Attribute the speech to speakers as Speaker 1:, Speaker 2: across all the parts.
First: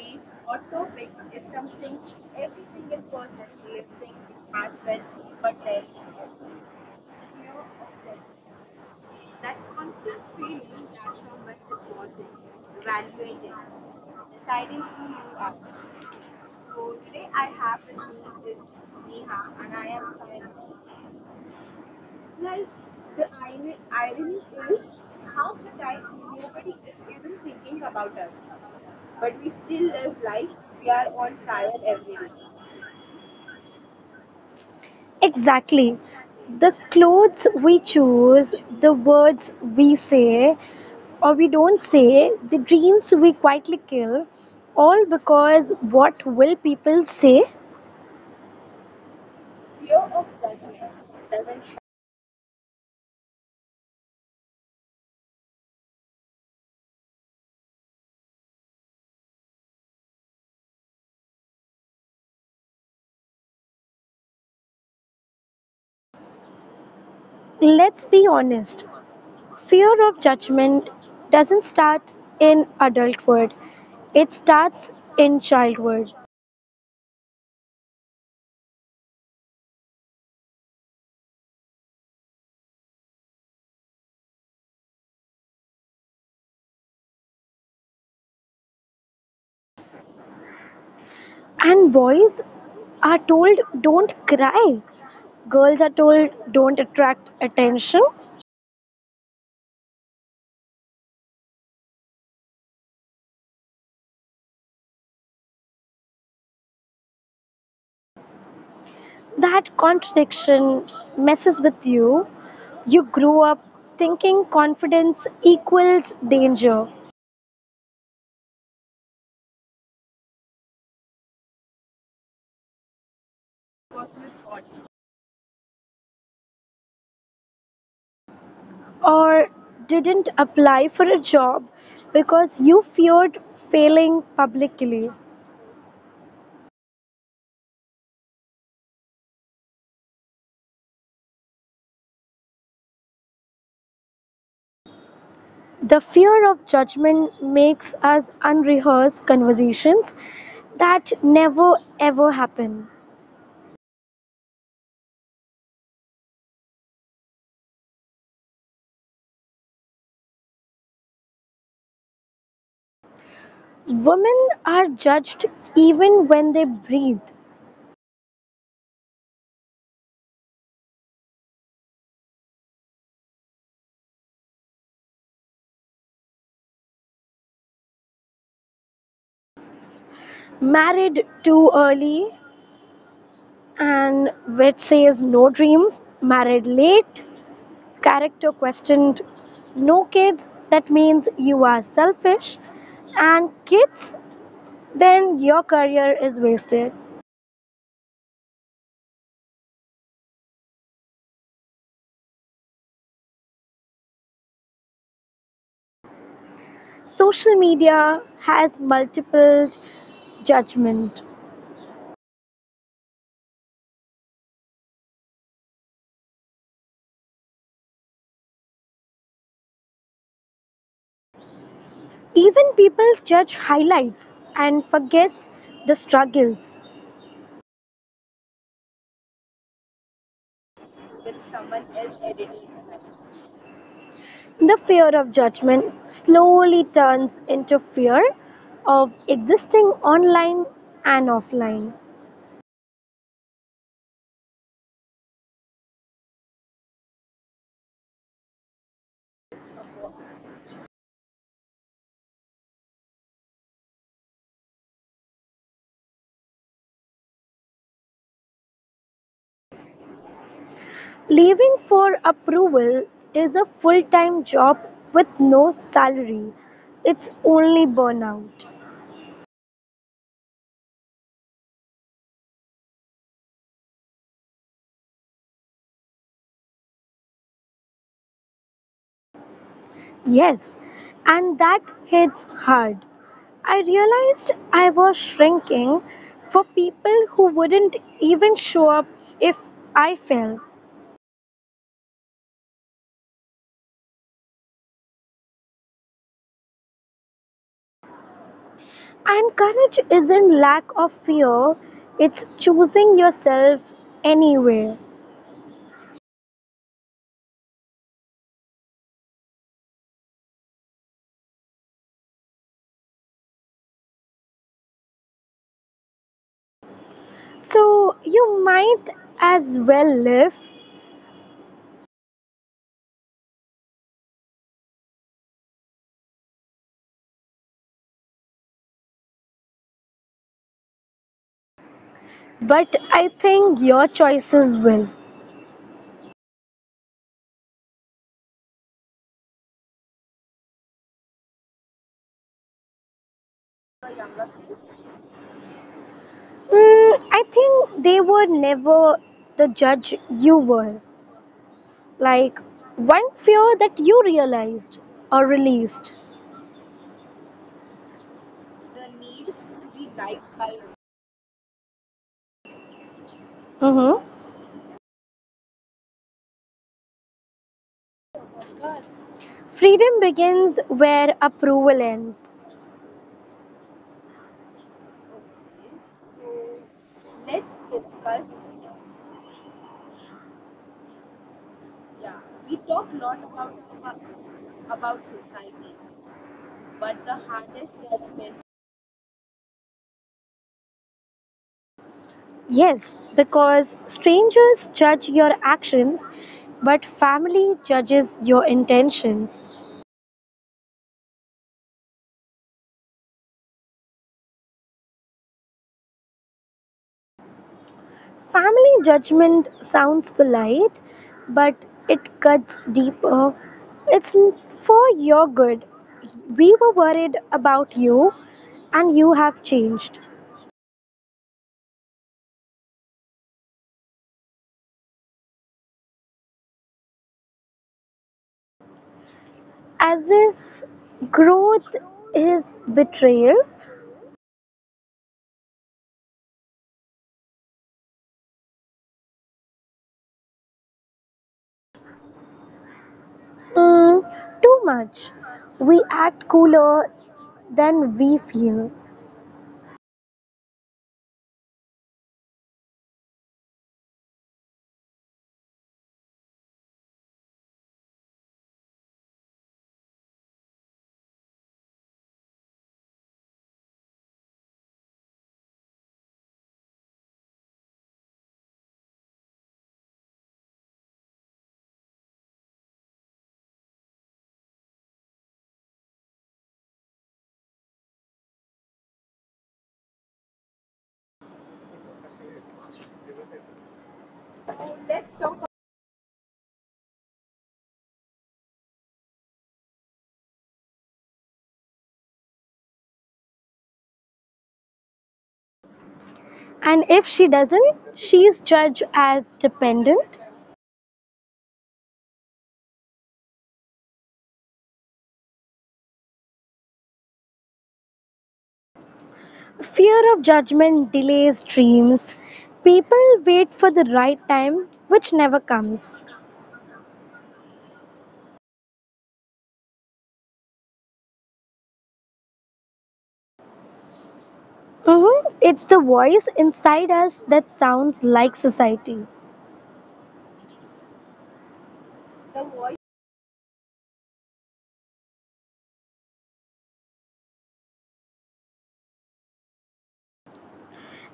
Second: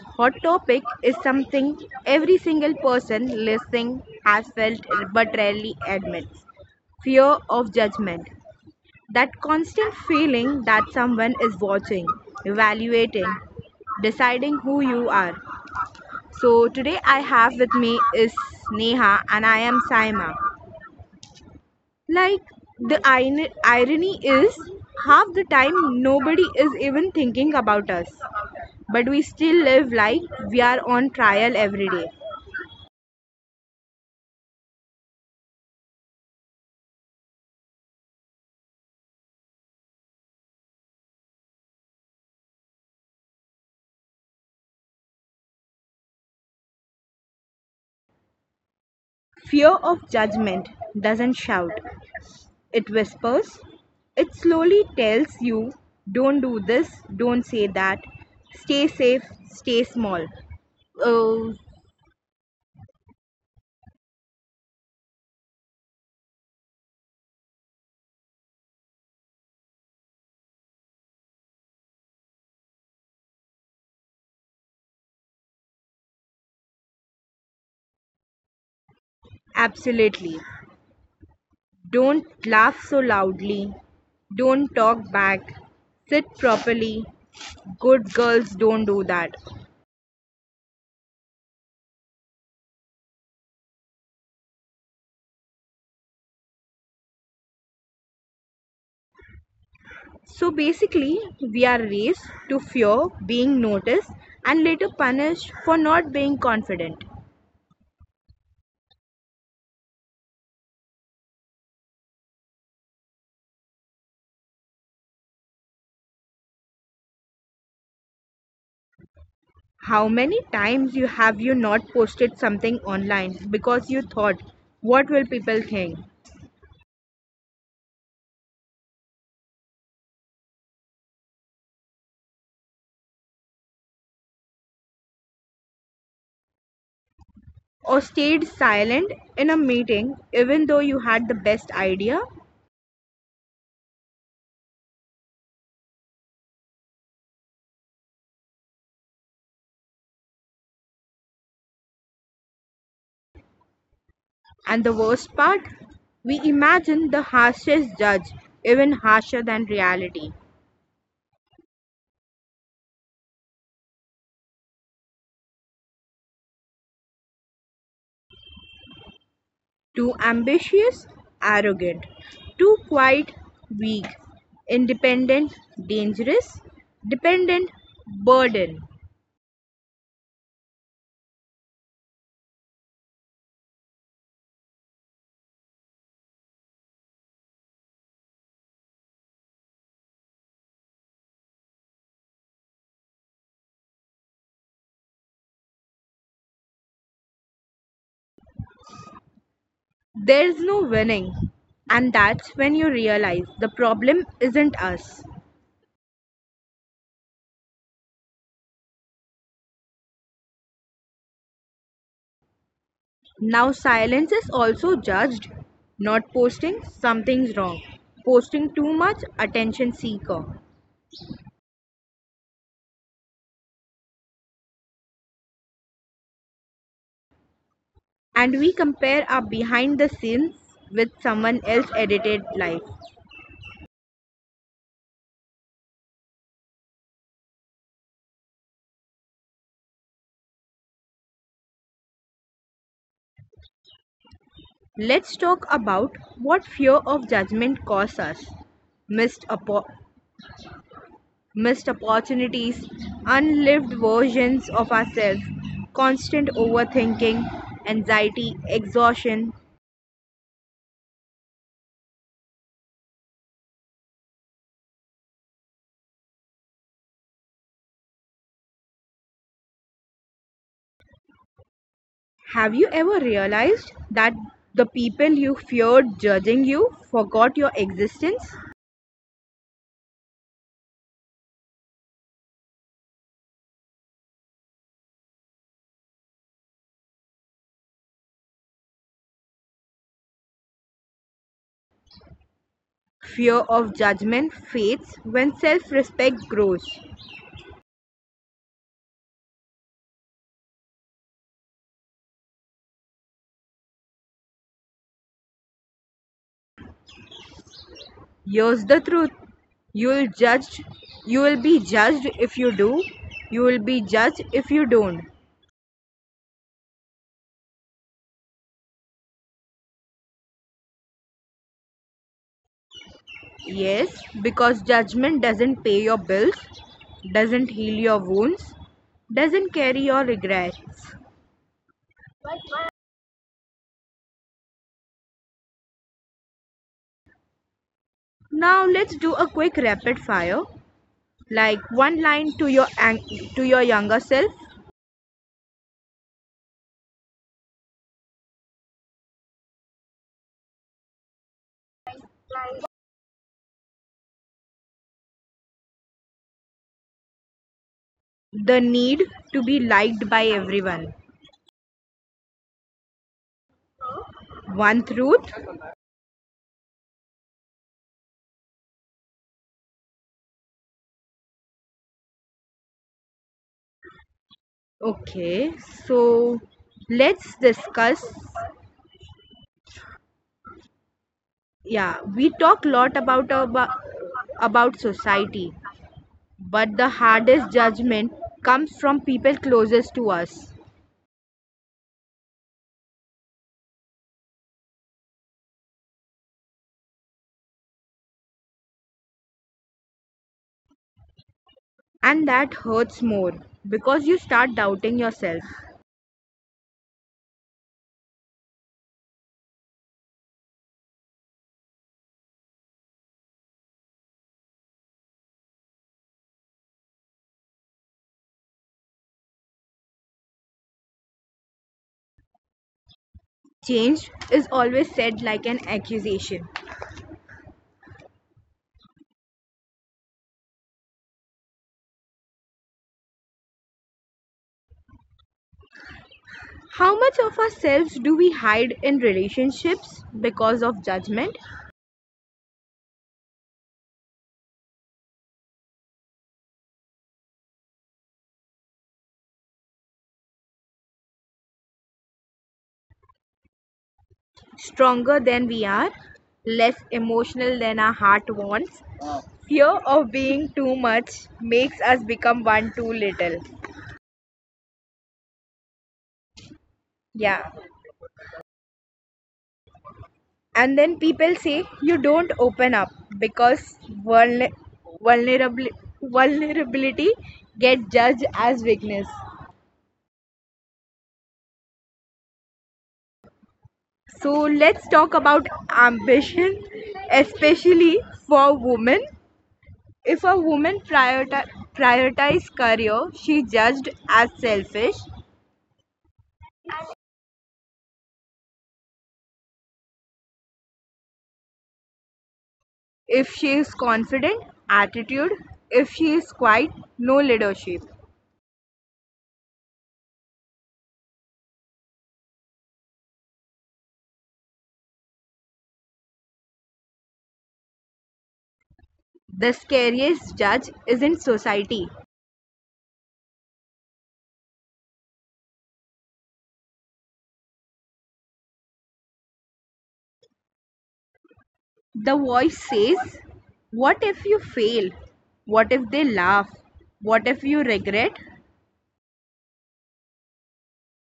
Speaker 1: hot topic is something every single person listening has felt but rarely admits: fear of judgment. That constant feeling that someone is watching, evaluating, deciding who you are. So, today I have with me is Neha and I am Saima. Like, irony is, half the time nobody is even thinking about us but we still live like we are on trial every day.
Speaker 2: Exactly. The clothes we choose, the words we say or we don't say, the dreams we quietly kill, all because what will people say?
Speaker 1: Fear of judgment doesn't shout, it whispers. It slowly tells you, don't do this, don't say that, stay safe, stay small. Oh,
Speaker 2: Let's be honest. Fear of judgment doesn't start in adulthood, it starts in childhood.
Speaker 1: absolutely. Don't laugh so loudly, don't talk back, sit properly. Good girls don't do that.
Speaker 2: And boys are told don't cry, girls are told don't attract attention.
Speaker 1: So basically, we are raised to fear being noticed and later punished for not being confident.
Speaker 2: That contradiction messes with you. You grew up thinking confidence equals danger,
Speaker 1: How many times you not posted something online because you thought, what will people think?
Speaker 2: or didn't apply for a job because you feared failing publicly.
Speaker 1: Or stayed silent in a meeting even though you had the best idea?
Speaker 2: The fear of judgment makes us unrehearsed conversations that never ever happen.
Speaker 1: And the worst part, we imagine the harshest judge even harsher than reality.
Speaker 2: Women are judged even when they breathe.
Speaker 1: Too ambitious, arrogant, too quiet, weak, independent, dangerous, dependent, burden.
Speaker 2: Married too early, and which says no dreams, married late, character questioned, no kids, that means you are selfish, and kids, then your career is wasted.
Speaker 1: There's no winning. And that's when you realize the problem isn't us.
Speaker 2: Social media has multiple judgment.
Speaker 1: Now, silence is also judged. Not posting, something's wrong. Posting too much, attention seeker.
Speaker 2: Even people judge highlights and forget the struggles.
Speaker 1: And we compare our behind the scenes with someone else's edited life.
Speaker 2: The fear of judgment slowly turns into fear of existing online and offline.
Speaker 1: Let's talk about what fear of judgment causes: us missed, oppo- missed opportunities, unlived versions of ourselves, constant overthinking, anxiety, exhaustion.
Speaker 2: Leaving for approval is a full time job with no salary. It's only burnout.
Speaker 1: Have you ever realized that the people you feared judging you forgot your existence?
Speaker 2: Yes, and that hits hard. I realized I was shrinking for people who wouldn't even show up if I fell.
Speaker 1: Fear of judgment fades when self respect grows.
Speaker 2: And courage isn't lack of fear, it's choosing yourself anyway.
Speaker 1: Here's the truth. You'll judged you will be judged if you do. You will be judged if you don't.
Speaker 2: So you might as well live.
Speaker 1: Yes, because judgment doesn't pay your bills, doesn't heal your wounds, doesn't carry your regrets.
Speaker 2: But I think your choices will.
Speaker 1: Now let's do a quick rapid fire. Like, one line to your younger self.
Speaker 2: Mm, I think they were never the judge you were. Like one fear that you realized or released.
Speaker 1: The need to be liked by everyone.
Speaker 2: Hmm.
Speaker 1: One truth.
Speaker 2: Freedom begins where approval ends.
Speaker 1: Okay, so let's discuss, yeah, we talk a lot about society, but the hardest judgment comes from people closest to us.
Speaker 2: Yes, because strangers judge your actions, but family judges your intentions.
Speaker 1: And that hurts more because you start doubting yourself.
Speaker 2: Family judgment sounds polite, but it cuts deeper. It's for your good. We were worried about you, and you have changed.
Speaker 1: Change is always said like an accusation.
Speaker 2: As if growth is betrayal.
Speaker 1: How much of ourselves do we hide in relationships because of judgment?
Speaker 2: Mm, too much. We act cooler than we feel.
Speaker 1: Stronger than we are, less emotional than our heart wants. Fear of being too much makes us become one too little. Yeah. And then people say you don't open up because vulner- vulnerabli- vulnerability get judged as weakness. So let's talk about ambition, especially for women. If a woman prioritize career, she judged as selfish.
Speaker 2: And if she doesn't, she's judged as dependent.
Speaker 1: If she is confident, attitude. If she is quiet, no leadership.
Speaker 2: Fear of judgment delays dreams. People wait for the right time, which never comes.
Speaker 1: The scariest judge isn't society.
Speaker 2: Mhm. It's the voice inside us that sounds like society.
Speaker 1: The voice says, what if you fail? What if they laugh? What if you regret?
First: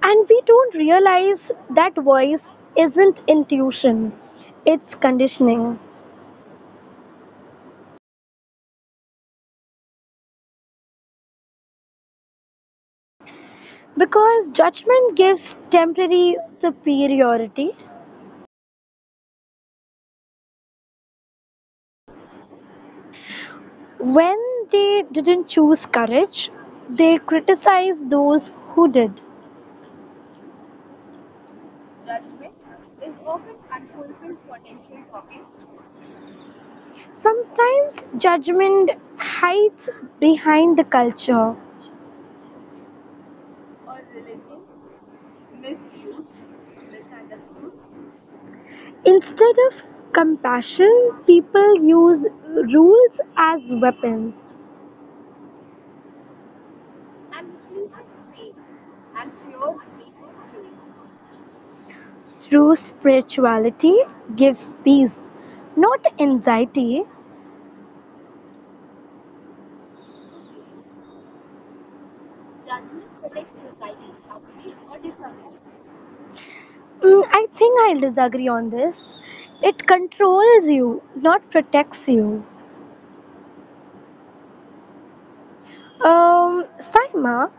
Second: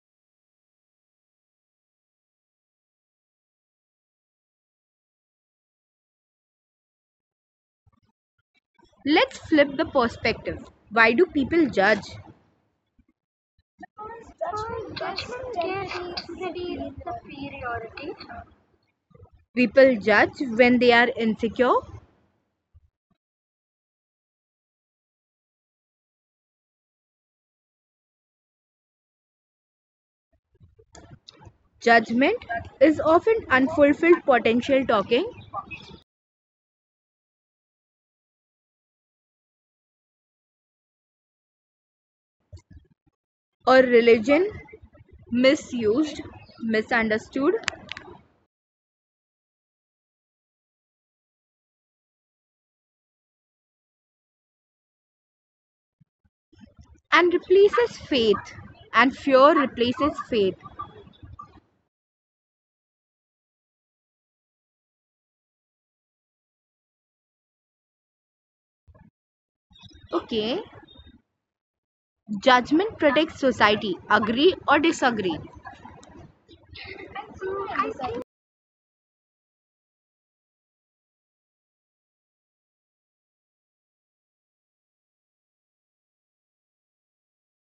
Speaker 2: And we don't realize that voice isn't intuition, it's conditioning.
Speaker 1: Let's flip the perspective. Why do people judge?
Speaker 2: Because judgment gives temporary superiority.
Speaker 1: People judge when they are insecure.
Speaker 2: When they didn't choose courage, they criticize those who did.
Speaker 1: Judgment is often unfulfilled potential talking,
Speaker 2: Sometimes judgment hides behind the culture.
Speaker 1: or religion misused, misunderstood,
Speaker 2: Instead of compassion, people use rules as weapons.
Speaker 1: and replaces faith. And fear replaces faith.
Speaker 2: True spirituality gives peace, not anxiety.
Speaker 1: Okay, judgment protects society. Agree or disagree?
Speaker 2: Mm, I think I'll disagree on this. It controls you, not protects you. Um, Saima,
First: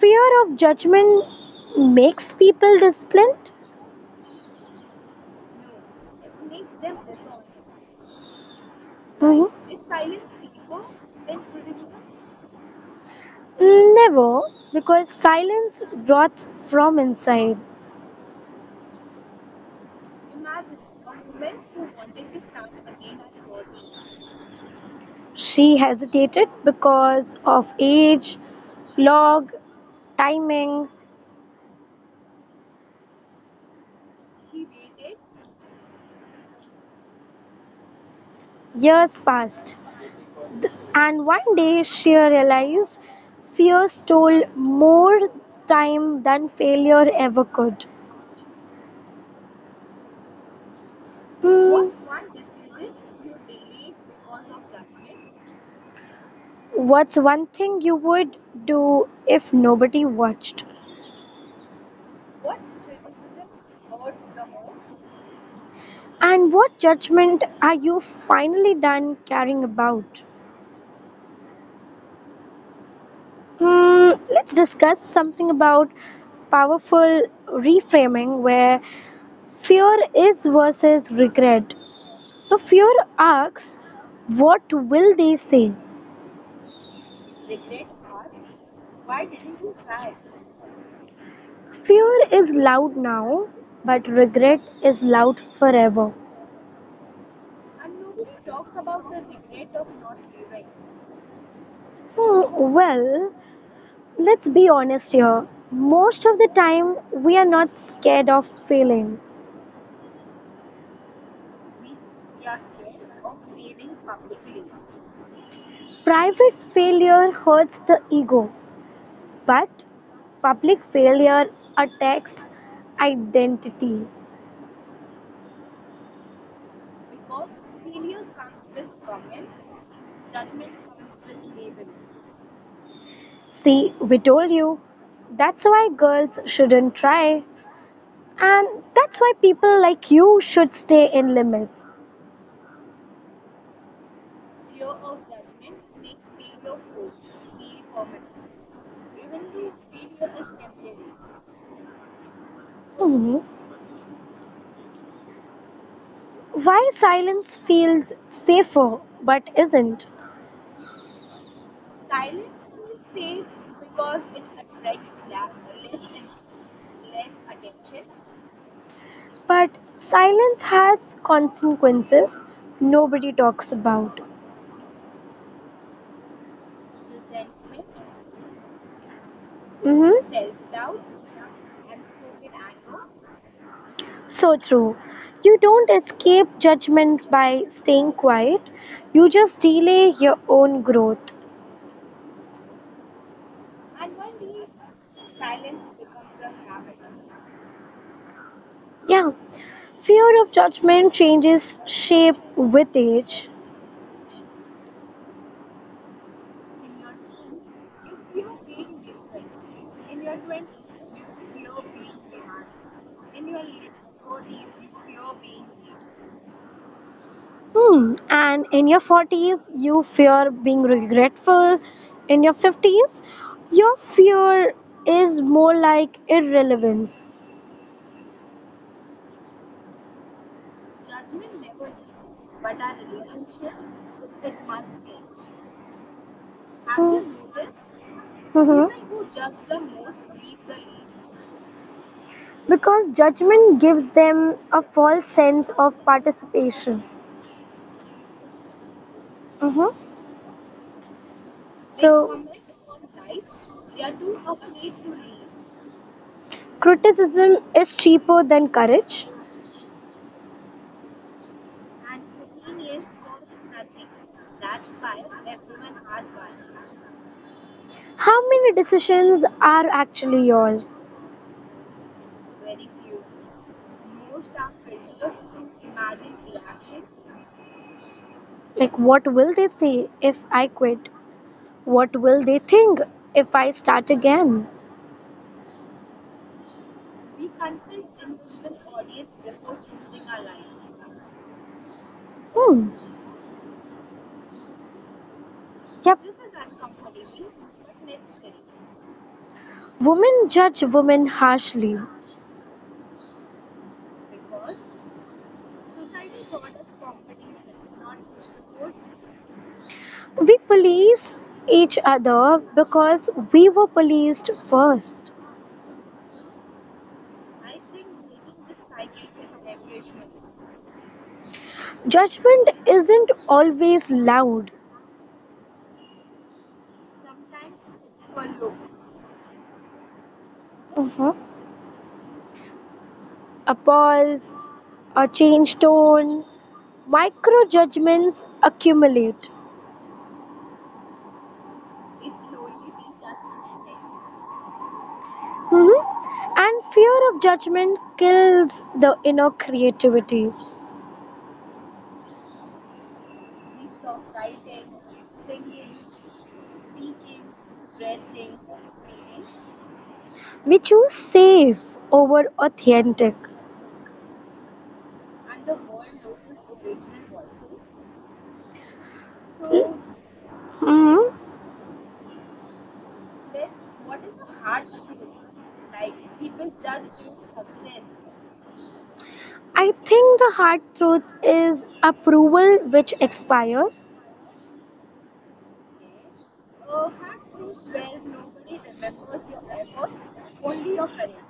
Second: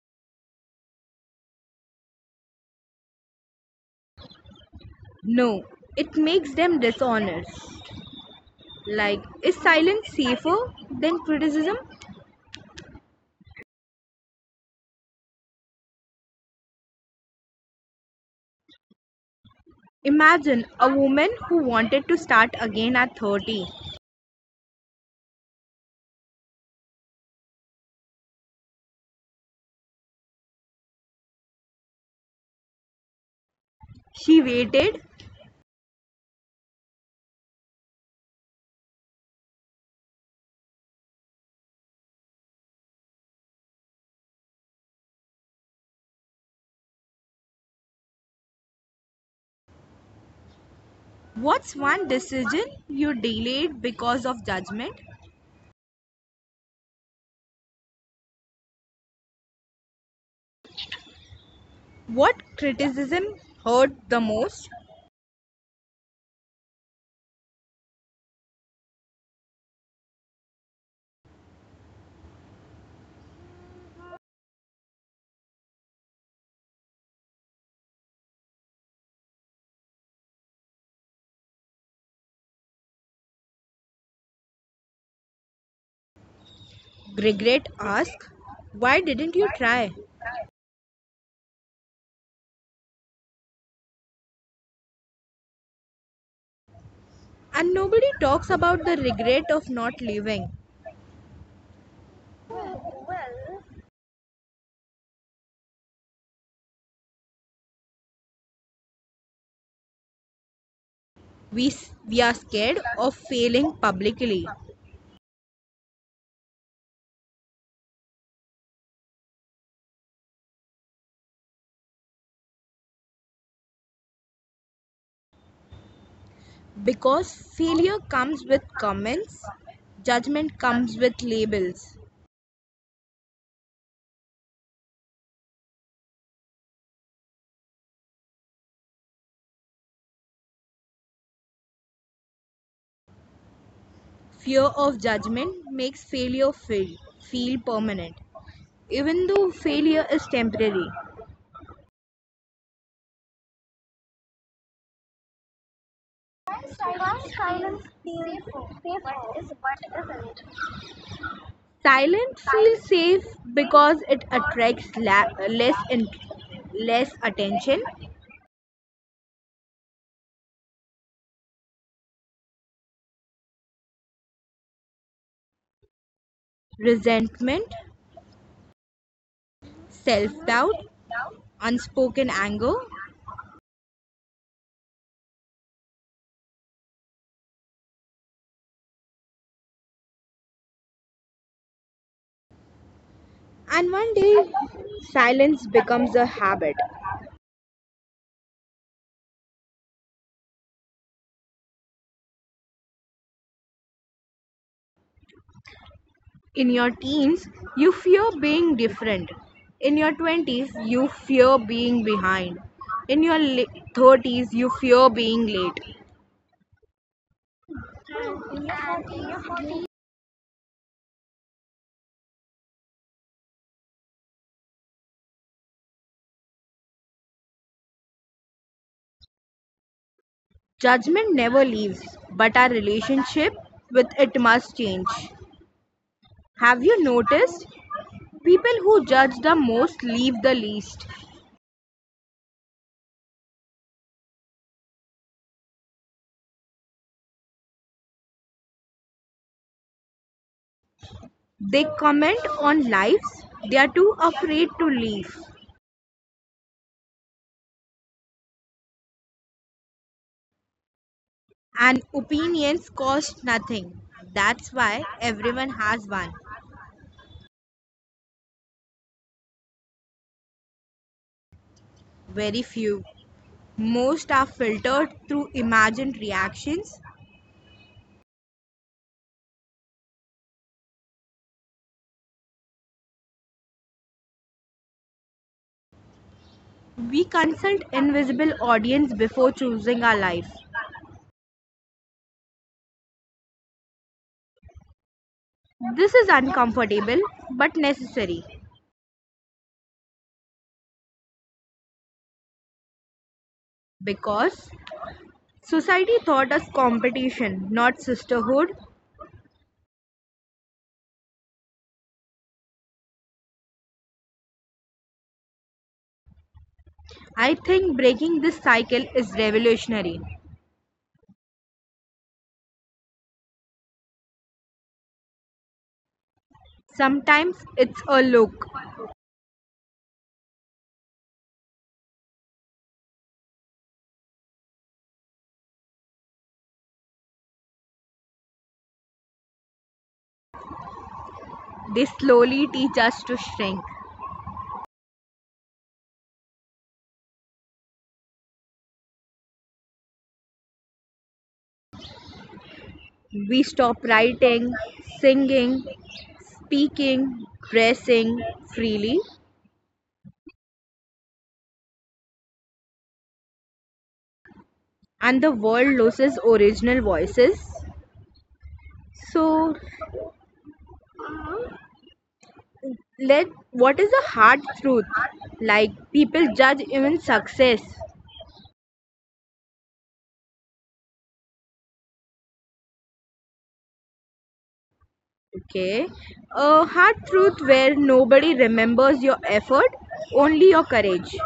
Speaker 2: fear of judgment makes people disciplined.
Speaker 1: No, it makes them dishonest. Like,
Speaker 2: Mhm.
Speaker 1: is silence safer than criticism?
Speaker 2: Never, because silence rots from inside.
Speaker 1: Imagine a woman who wanted to start again at 30.
Speaker 2: She hesitated because of age, log, timing,
Speaker 1: She waited.
Speaker 2: years passed. And one day she realized fear stole more time than failure ever could.
Speaker 1: What's
Speaker 2: Hmm,
Speaker 1: one decision you delayed because of judgment?
Speaker 2: what's one thing you would do if nobody watched?
Speaker 1: What criticism hurt the most?
Speaker 2: And what judgment are you finally done caring about? Hmm, let's discuss something about powerful reframing where fear is versus regret. So, fear asks, what will they say?
Speaker 1: Regret ask, why didn't you try?
Speaker 2: Fear is loud now, but regret is loud forever.
Speaker 1: And nobody talks about the regret of not living.
Speaker 2: Hmm, well, let's be honest here. Most of the time, we are not scared of failing.
Speaker 1: we we are scared of failing publicly
Speaker 2: Private failure hurts the ego, but public failure attacks identity.
Speaker 1: because failure comes with comments, judgment comes with labels.
Speaker 2: See, we told you. That's why girls shouldn't try. And that's why people like you should stay in limits.
Speaker 1: Fear of judgment makes failure feel permanent even though failure is temporary.
Speaker 2: Hmm. Why silence feels safer but isn't?
Speaker 1: Silence feels safe because it attracts less attention.
Speaker 2: But silence has consequences nobody talks about.
Speaker 1: Resentment,
Speaker 2: Hmm.
Speaker 1: self
Speaker 2: Self
Speaker 1: doubt,
Speaker 2: doubt,
Speaker 1: unspoken
Speaker 2: unspoken
Speaker 1: anger.
Speaker 2: anger. So true. You don't escape judgment by staying quiet, you just delay your own growth.
Speaker 1: And one day, silence becomes a habit.
Speaker 2: Yeah, fear of judgment changes shape with age.
Speaker 1: In your teens, you fear being different. In your 20s, you fear being behind. In your 30s, you fear being late.
Speaker 2: Hmm. And in your 40s, you fear being regretful. In your 50s, your fear is more like irrelevance.
Speaker 1: Judgment never leaves, but our relationship with it must change. Have you
Speaker 2: Hmm.
Speaker 1: noticed? People
Speaker 2: Mhm.
Speaker 1: who judge the most leave the least.
Speaker 2: Because judgment gives them a false sense of participation. Mhm.
Speaker 1: They comment
Speaker 2: So,
Speaker 1: on lives they are
Speaker 2: they are
Speaker 1: too
Speaker 2: too
Speaker 1: afraid to
Speaker 2: afraid to
Speaker 1: leave.
Speaker 2: leave. Criticism is cheaper than courage.
Speaker 1: And opinions cost nothing. That's why everyone has one.
Speaker 2: How many decisions are actually yours?
Speaker 1: Very few. Most are filtered through imagined reactions.
Speaker 2: Like, what will they say if I quit? What will they think if I start again?
Speaker 1: We consult invisible audience before choosing our life.
Speaker 2: Hmm.
Speaker 1: This
Speaker 2: Yep.
Speaker 1: is uncomfortable but necessary
Speaker 2: Women judge women harshly.
Speaker 1: because society taught us competition, not sisterhood.
Speaker 2: We police each other because we were policed first.
Speaker 1: I think breaking this cycle is revolutionary.
Speaker 2: Judgment isn't always loud.
Speaker 1: Sometimes it's a look.
Speaker 2: Mhm. A pause, a change tone, micro judgments accumulate.
Speaker 1: They slowly teach us to shrink.
Speaker 2: Mhm. And fear of judgment kills the inner creativity.
Speaker 1: We stop writing, singing, speaking, dressing freely,
Speaker 2: We choose safe over authentic.
Speaker 1: and the world loses original voices. So,
Speaker 2: Mhm.
Speaker 1: let what is the hard truth? Like, people judge even success.
Speaker 2: I think the hard truth is approval which expires,
Speaker 1: Okay, a hard truth where nobody remembers your effort, only your courage.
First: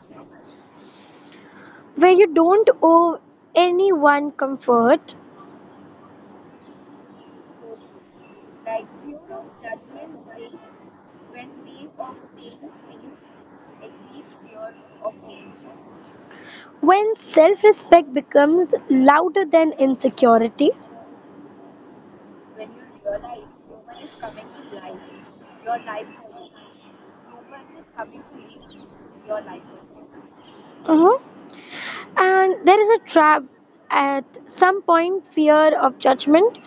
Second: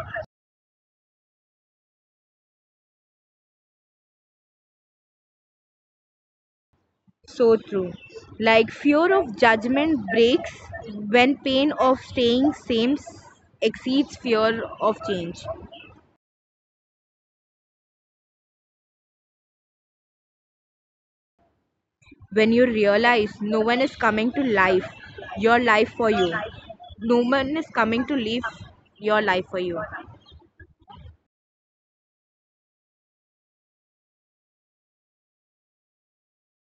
Speaker 2: where you don't owe anyone comfort,
Speaker 1: So true. Like, fear of judgment breaks when pain of staying same exceeds fear of change.
Speaker 2: when self respect becomes louder than insecurity.
Speaker 1: When you realize no one is coming to life your life for you, no one is coming to live your life for you.
Speaker 2: Mhm. And there is a trap. At some point, fear of judgment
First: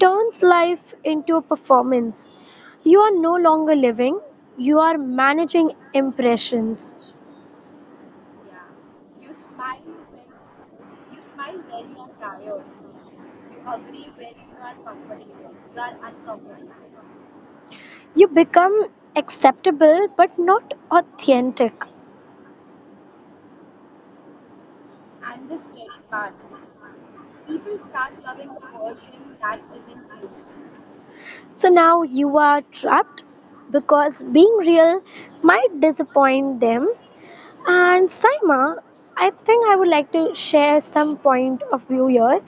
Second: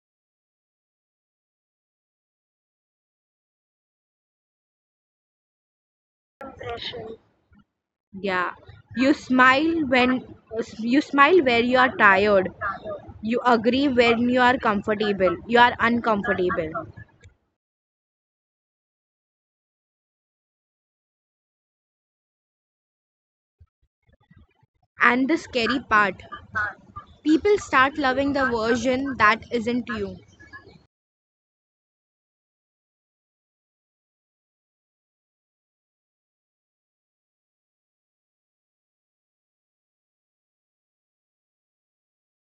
Speaker 2: turns life into a performance. You are no longer living, you are managing impressions.
Speaker 1: Yeah, you smile when you smile where you are tired. You agree when you are uncomfortable.
Speaker 2: You become acceptable but not authentic.
Speaker 1: And the scary part, people start loving the version that isn't you.
Speaker 2: So now you are trapped because being real might disappoint them. And Saima, I think I would like to share some point of view here,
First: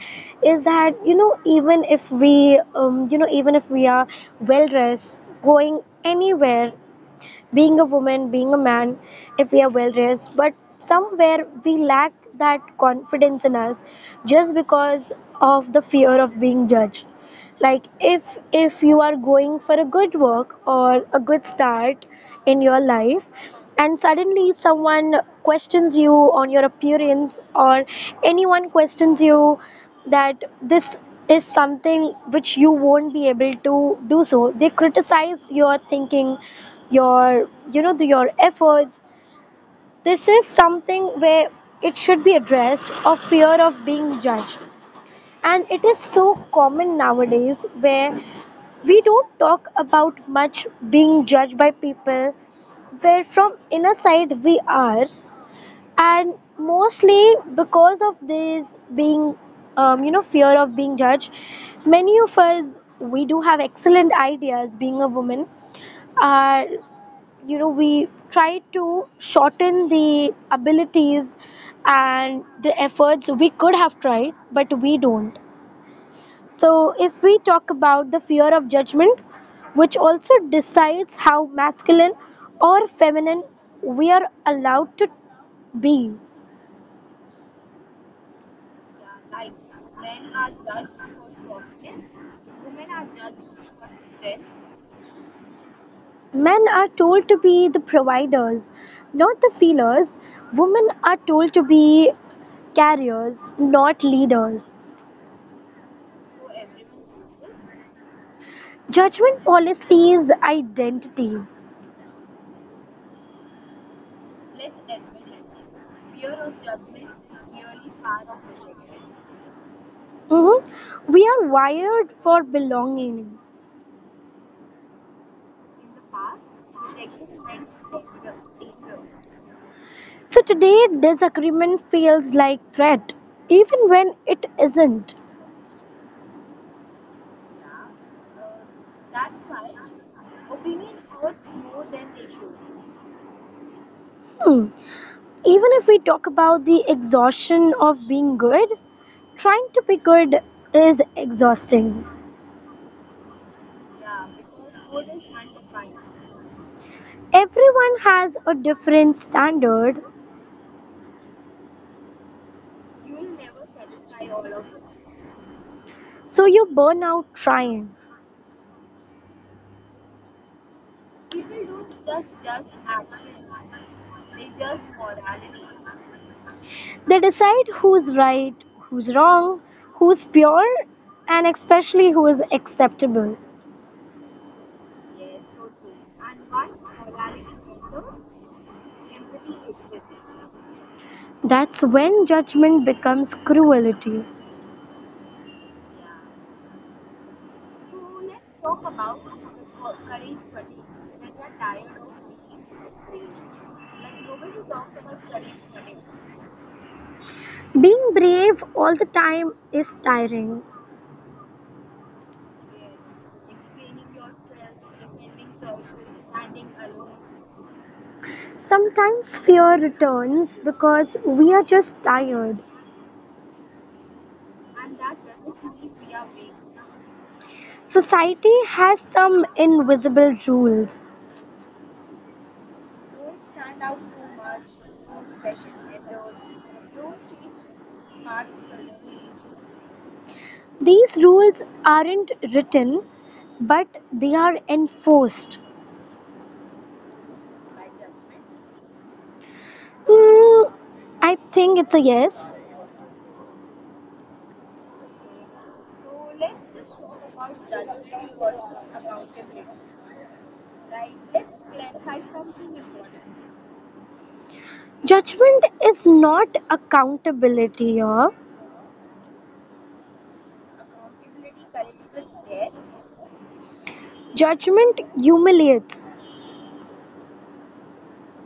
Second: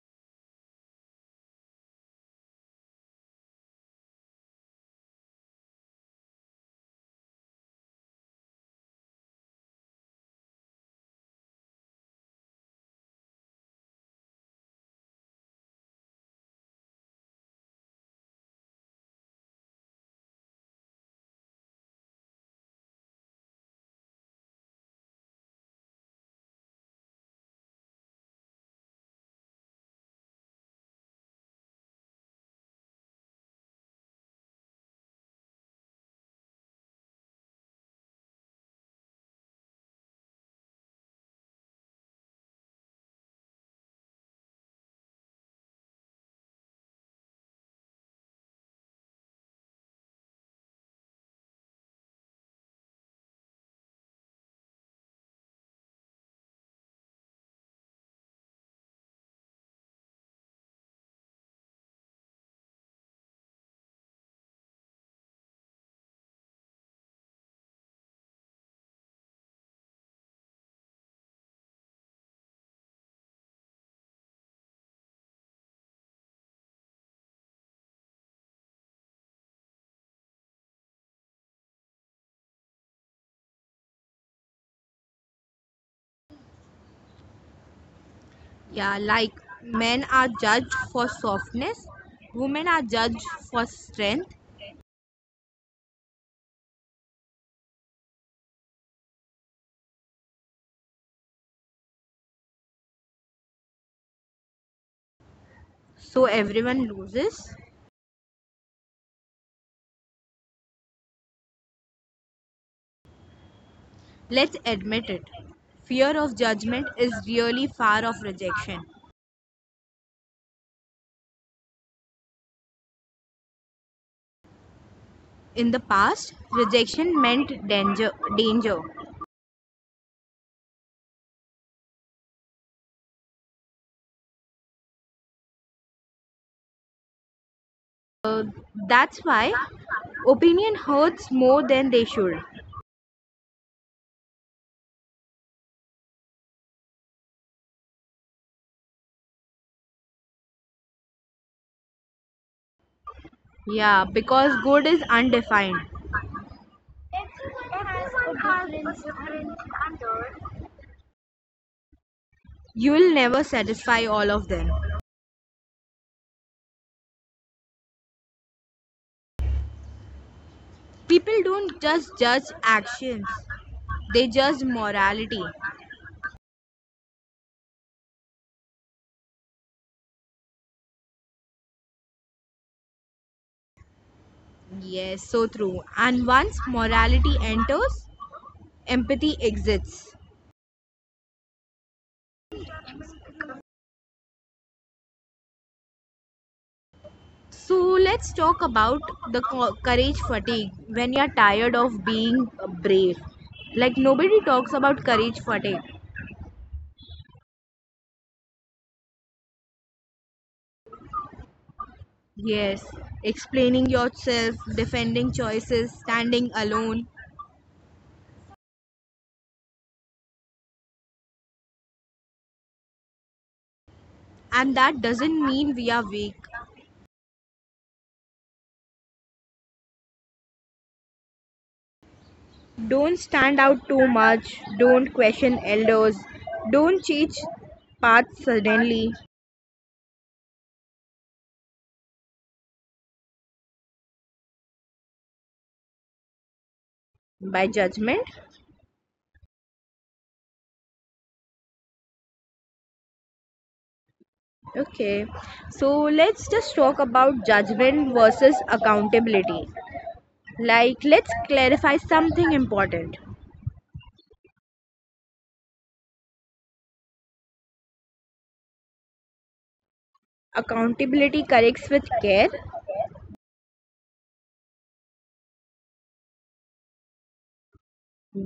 Speaker 2: is that even if we even if we are well dressed, going anywhere, being a woman, being a man, if we are well dressed but somewhere we lack that confidence in us, just because of the fear of being judged. Like, if you are going for a good work or a good start in your life, and suddenly someone questions you on your appearance, or anyone questions you that this is something which you won't be able to do, so they criticize your thinking, your you know the, your efforts. This is something where it should be addressed, of fear of being judged. And it is so common nowadays, where we don't talk about much being judged by people, where from inner side we are. And mostly because of this being fear of being judged, many of us, we do have excellent ideas. Being a woman, are, we try to shorten the abilities and the efforts we could have tried, but we don't. So, if we talk about the fear of judgment, which also decides how masculine or feminine we are allowed to be,
Speaker 1: Yeah, like, men are judged for softness, women are judged for strength,
Speaker 2: men are told to be the providers, not the feelers. Women are told to be carriers, not leaders.
Speaker 1: so everyone loses.
Speaker 2: Judgment policies identity.
Speaker 1: Let's admit it. Fear of judgment is really far off rejection.
Speaker 2: Mhm. We are wired for belonging.
Speaker 1: In the past, rejection meant danger.
Speaker 2: So today, disagreement feels like threat, even when it isn't.
Speaker 1: That's why opinion hurts more than they should.
Speaker 2: Hmm. Even if we talk about the exhaustion of being good, trying to be good is exhausting.
Speaker 1: Yeah, because good is undefined.
Speaker 2: Everyone has a different standard,
Speaker 1: You will never satisfy all of them.
Speaker 2: so you burn out trying.
Speaker 1: People don't just judge actions, they judge morality.
Speaker 2: They decide who's right, who's wrong, who's pure, and especially who is acceptable.
Speaker 1: Yes, so true. And once morality enters, empathy exists.
Speaker 2: That's when judgment becomes cruelty.
Speaker 1: So let's talk about the courage fatigue when you're tired of being brave. Like, nobody talks about courage fatigue.
Speaker 2: Being brave all the time is tiring.
Speaker 1: Yes, explaining yourself, defending choices, standing alone.
Speaker 2: Sometimes fear returns because we are just tired.
Speaker 1: And that doesn't mean we are weak.
Speaker 2: Society has some invisible rules.
Speaker 1: Don't stand out too much. Don't question elders. Don't change paths suddenly
Speaker 2: These rules aren't written, but they are enforced.
Speaker 1: by judgment.
Speaker 2: Hmm, I think it's a yes.
Speaker 1: Okay, so let's just talk about judgment versus accountability. Like, let's clarify something important.
Speaker 2: Judgment is not accountability here.
Speaker 1: Accountability corrects with care,
Speaker 2: Judgment humiliates.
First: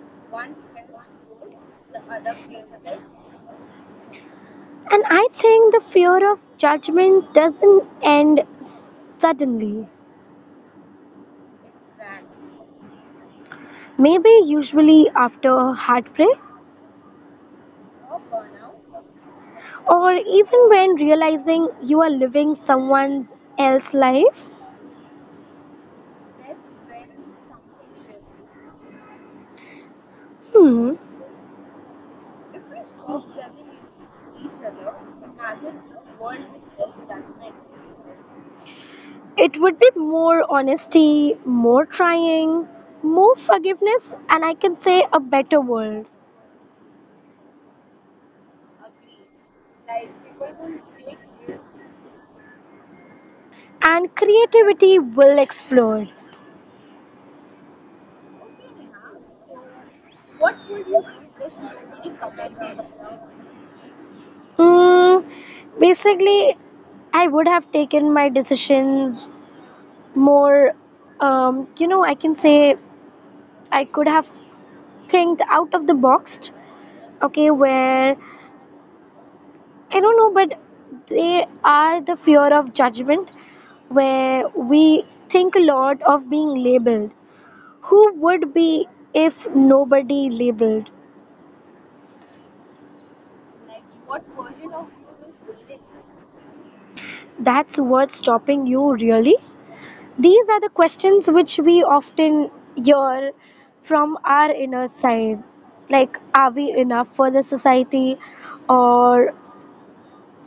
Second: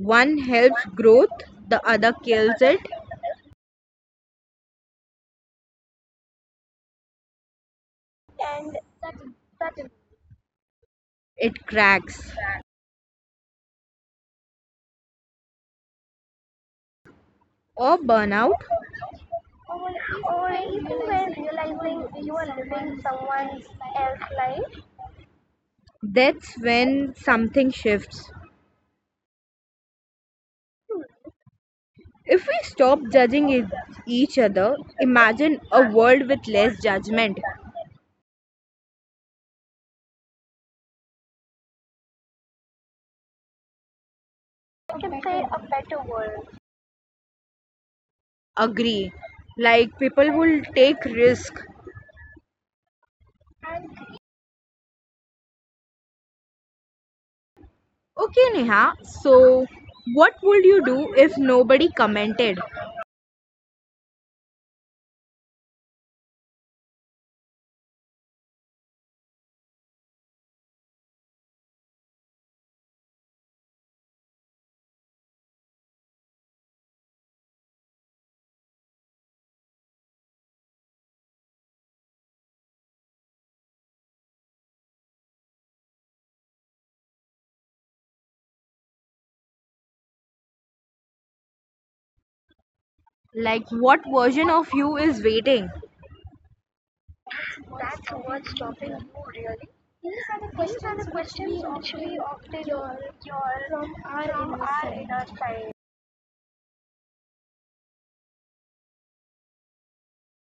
Speaker 1: one helps growth, the other kills it,
Speaker 2: And I think the fear of judgment doesn't end
Speaker 1: and that that
Speaker 2: suddenly.
Speaker 1: is, it cracks,
Speaker 2: Maybe usually after heartbreak,
Speaker 1: or burnout. or
Speaker 2: or
Speaker 1: or
Speaker 2: even when realizing you are
Speaker 1: realizing you are
Speaker 2: living
Speaker 1: living
Speaker 2: someone
Speaker 1: someone
Speaker 2: else's
Speaker 1: else's
Speaker 2: life.
Speaker 1: life. That's when something shifts.
Speaker 2: Hmm.
Speaker 1: If we stop judging each other, imagine a world with less judgment.
Speaker 2: It would be more honesty, more trying, more forgiveness, and I can
Speaker 1: We
Speaker 2: say a
Speaker 1: can say a
Speaker 2: better
Speaker 1: better
Speaker 2: world.
Speaker 1: world. Agree. Like, people will take risk.
Speaker 2: And creativity will explode.
Speaker 1: Okay, Neha. So, what would you do if nobody commented?
Speaker 2: Hmm. Basically, I would have taken my decisions more, I can say I could have think out of the box, okay, where I don't know, but they are the fear of judgment, where we think a lot of being labeled. Who would be if nobody labeled?
Speaker 1: Like, what version of you is waiting?
Speaker 2: That's what's stopping you, really?
Speaker 1: These
Speaker 2: These
Speaker 1: are
Speaker 2: are the
Speaker 1: the
Speaker 2: questions
Speaker 1: questions
Speaker 2: which we
Speaker 1: we
Speaker 2: often
Speaker 1: often
Speaker 2: hear
Speaker 1: hear from
Speaker 2: from our inner
Speaker 1: our inner
Speaker 2: side.
Speaker 1: side.
Speaker 2: Like, are we enough for the society? Or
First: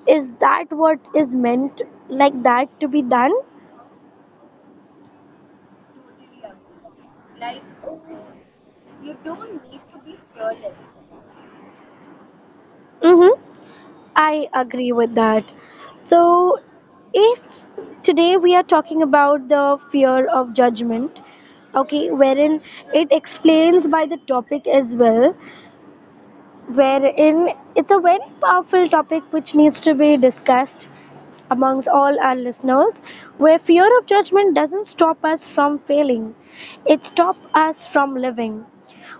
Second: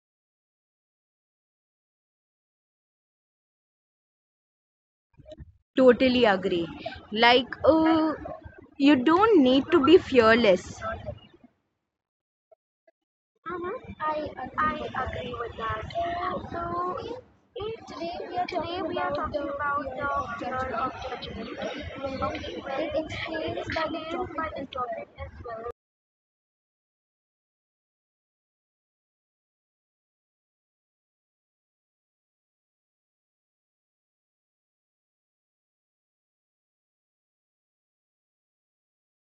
Speaker 2: is that what is meant like that to be done?
Speaker 1: Totally agree. Like, you don't need to be fearless.
Speaker 2: Mm-hmm.
Speaker 1: Mm-hmm. I
Speaker 2: I
Speaker 1: I with
Speaker 2: agree with
Speaker 1: agree
Speaker 2: that.
Speaker 1: with that.
Speaker 2: So,
Speaker 1: So
Speaker 2: if
Speaker 1: today we
Speaker 2: today
Speaker 1: are
Speaker 2: we are
Speaker 1: talking
Speaker 2: talking about
Speaker 1: about
Speaker 2: the
Speaker 1: the
Speaker 2: fear of judgment, okay,
Speaker 1: the
Speaker 2: wherein
Speaker 1: related
Speaker 2: it
Speaker 1: experience by
Speaker 2: explains by
Speaker 1: the
Speaker 2: the topic as
Speaker 1: topic.
Speaker 2: well, wherein it's a very powerful topic which needs to be discussed amongst all our listeners, where fear of judgment doesn't stop us from failing, it stops us from living.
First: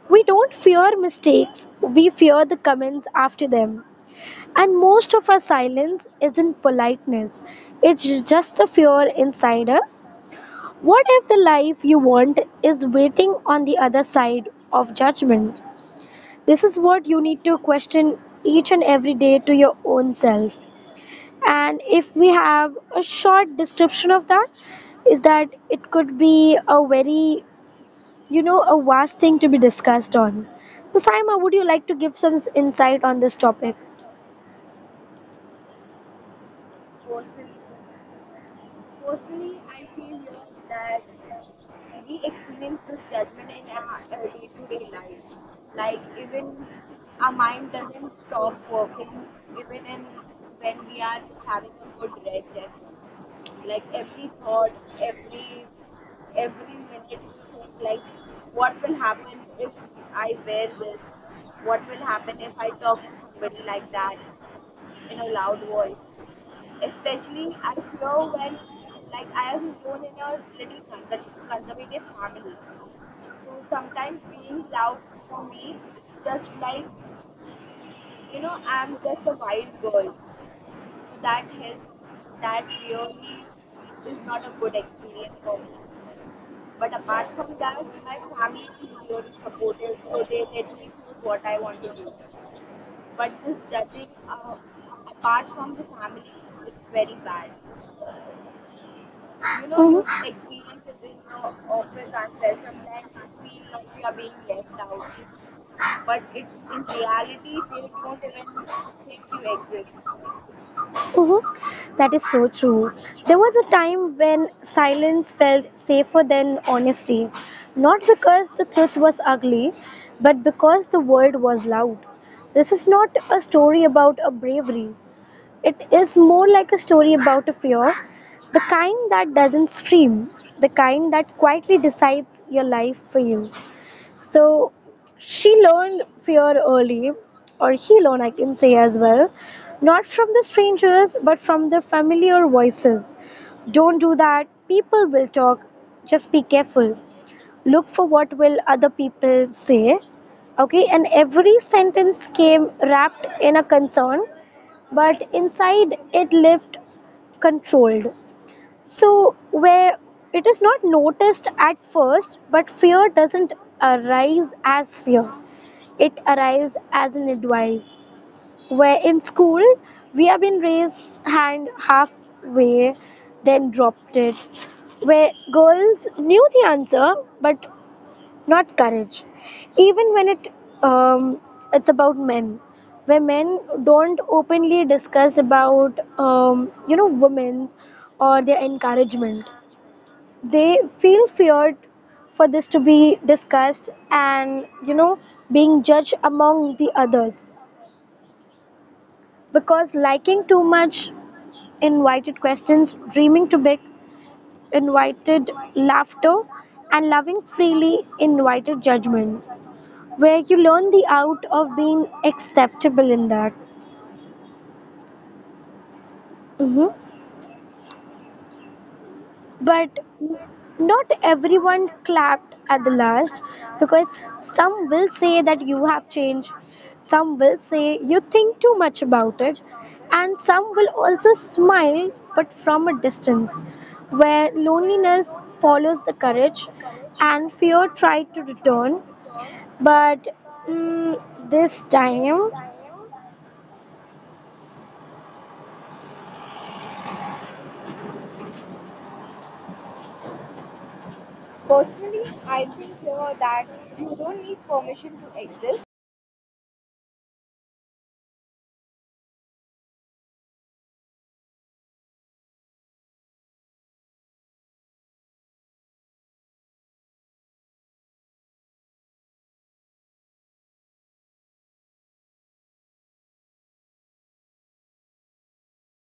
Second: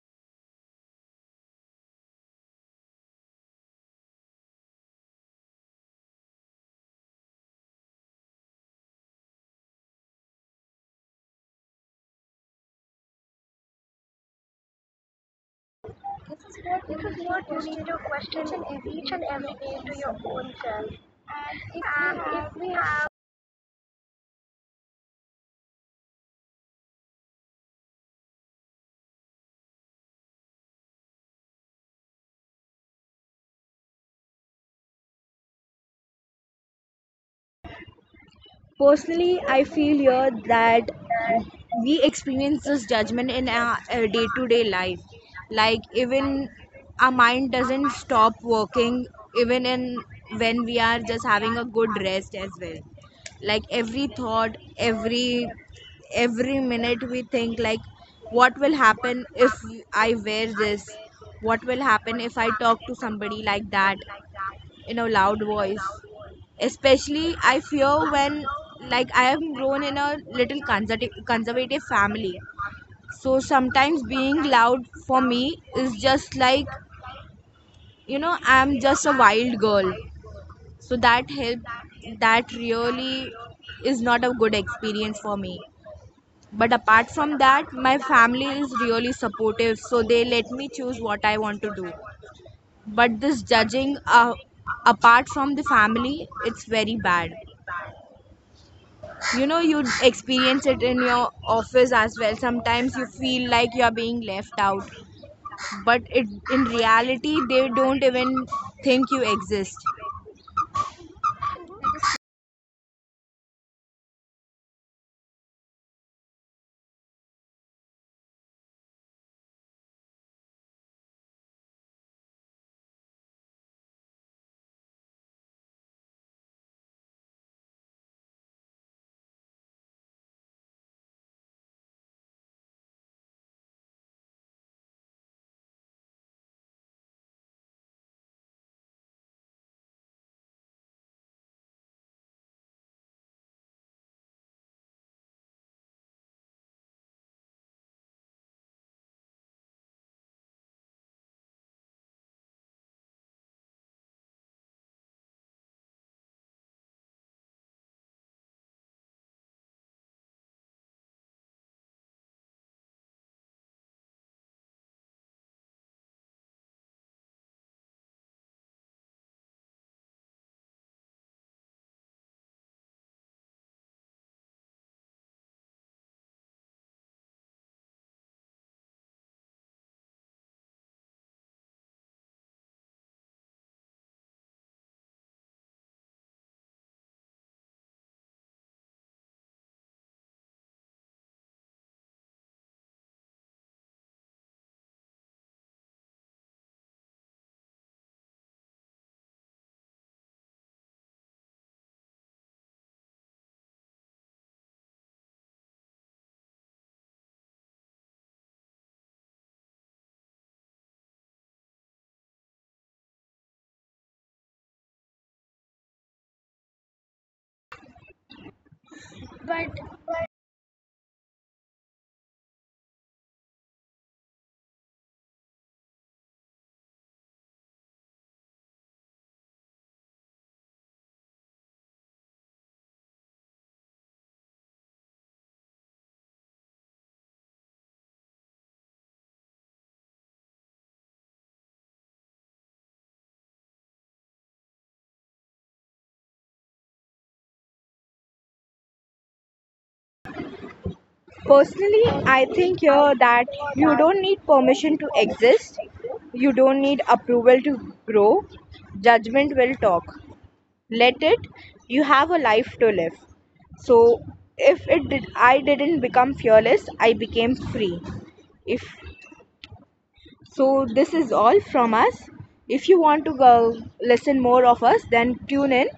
Speaker 2: We don't fear mistakes, we fear the comments after them. And most of our silence isn't politeness, it's just the fear inside us. What if the life you want is waiting on the other side of judgment?
Speaker 1: This is
Speaker 2: This is
Speaker 1: what
Speaker 2: what
Speaker 1: we
Speaker 2: you need to question
Speaker 1: mention
Speaker 2: each and
Speaker 1: every.
Speaker 2: every day to your own self.
Speaker 1: And
Speaker 2: And if
Speaker 1: if
Speaker 2: we
Speaker 1: we if we
Speaker 2: have a
Speaker 1: have.
Speaker 2: short description of that, is that it could be a very, a vast thing to be discussed on. So, Saima, would you like to give some insight on this topic?
Speaker 1: Personally, I feel here that we experience this judgment in our day-to-day life. Like even our mind doesn't stop working even in when we are just having a good rest as well. Like every thought, every minute we think like, what will happen if I wear this? What will happen if I talk to somebody like that in a loud voice? Especially, I fear when, like, I am grown in a little conservative family. So sometimes being loud for me is just like, I'm just a wild girl. So that really is not a good experience for me. But apart from that, my family is really supportive, so they let me choose what I want to do. But this judging, apart from the family, it's very bad. You know, you
Speaker 2: Mhm.
Speaker 1: experience it in your office as well, sometimes you feel like you're being
Speaker 2: You.
Speaker 1: left out, but it in reality they don't even think you exist.
Speaker 2: Mhm. That is so true. There was a time when silence felt safer than honesty, not because the truth was ugly, but because the world was loud. This is not a story about a bravery. It is more like a story about a fear, the kind that doesn't scream, the kind that quietly decides your life for you. So she learned fear early, or he learned, I can say as well, not from the strangers, but from the familiar voices. Don't do that, people will talk, just be careful. Look for what will other people say. Okay, and every sentence came wrapped in a concern, but inside it lived controlled. So, where it is not noticed at first, but fear doesn't arise as fear, it arrives as an advice. Where in school, we have been raised hand halfway, then dropped it. Where girls knew the answer, but not courage. Even when um, it's about men, where men don't openly discuss about women or their encouragement. They feel feared for this to be discussed, and being judged among the others. Because liking too much invited questions, dreaming too big invited laughter, and loving freely invited judgment, where you learn the art of being acceptable in that. Mhm. But n- not everyone clapped at the last, because some will say that you have changed, some will say you think too much about it, and some will also smile but from a distance, where loneliness follows the courage and fear tried to return. But mm, this time,
Speaker 1: Personally, I think here that you don't need permission to exist. You don't need approval to grow. Judgment will talk. Let it. You have a life to live. So if it did, I didn't become fearless, I became free. If so this is all from us. If you want to go listen more of us, then tune in.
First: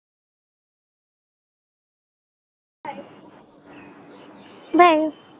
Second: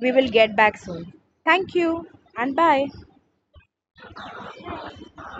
Speaker 1: We will get back soon. Thank you and bye.
Speaker 2: bye.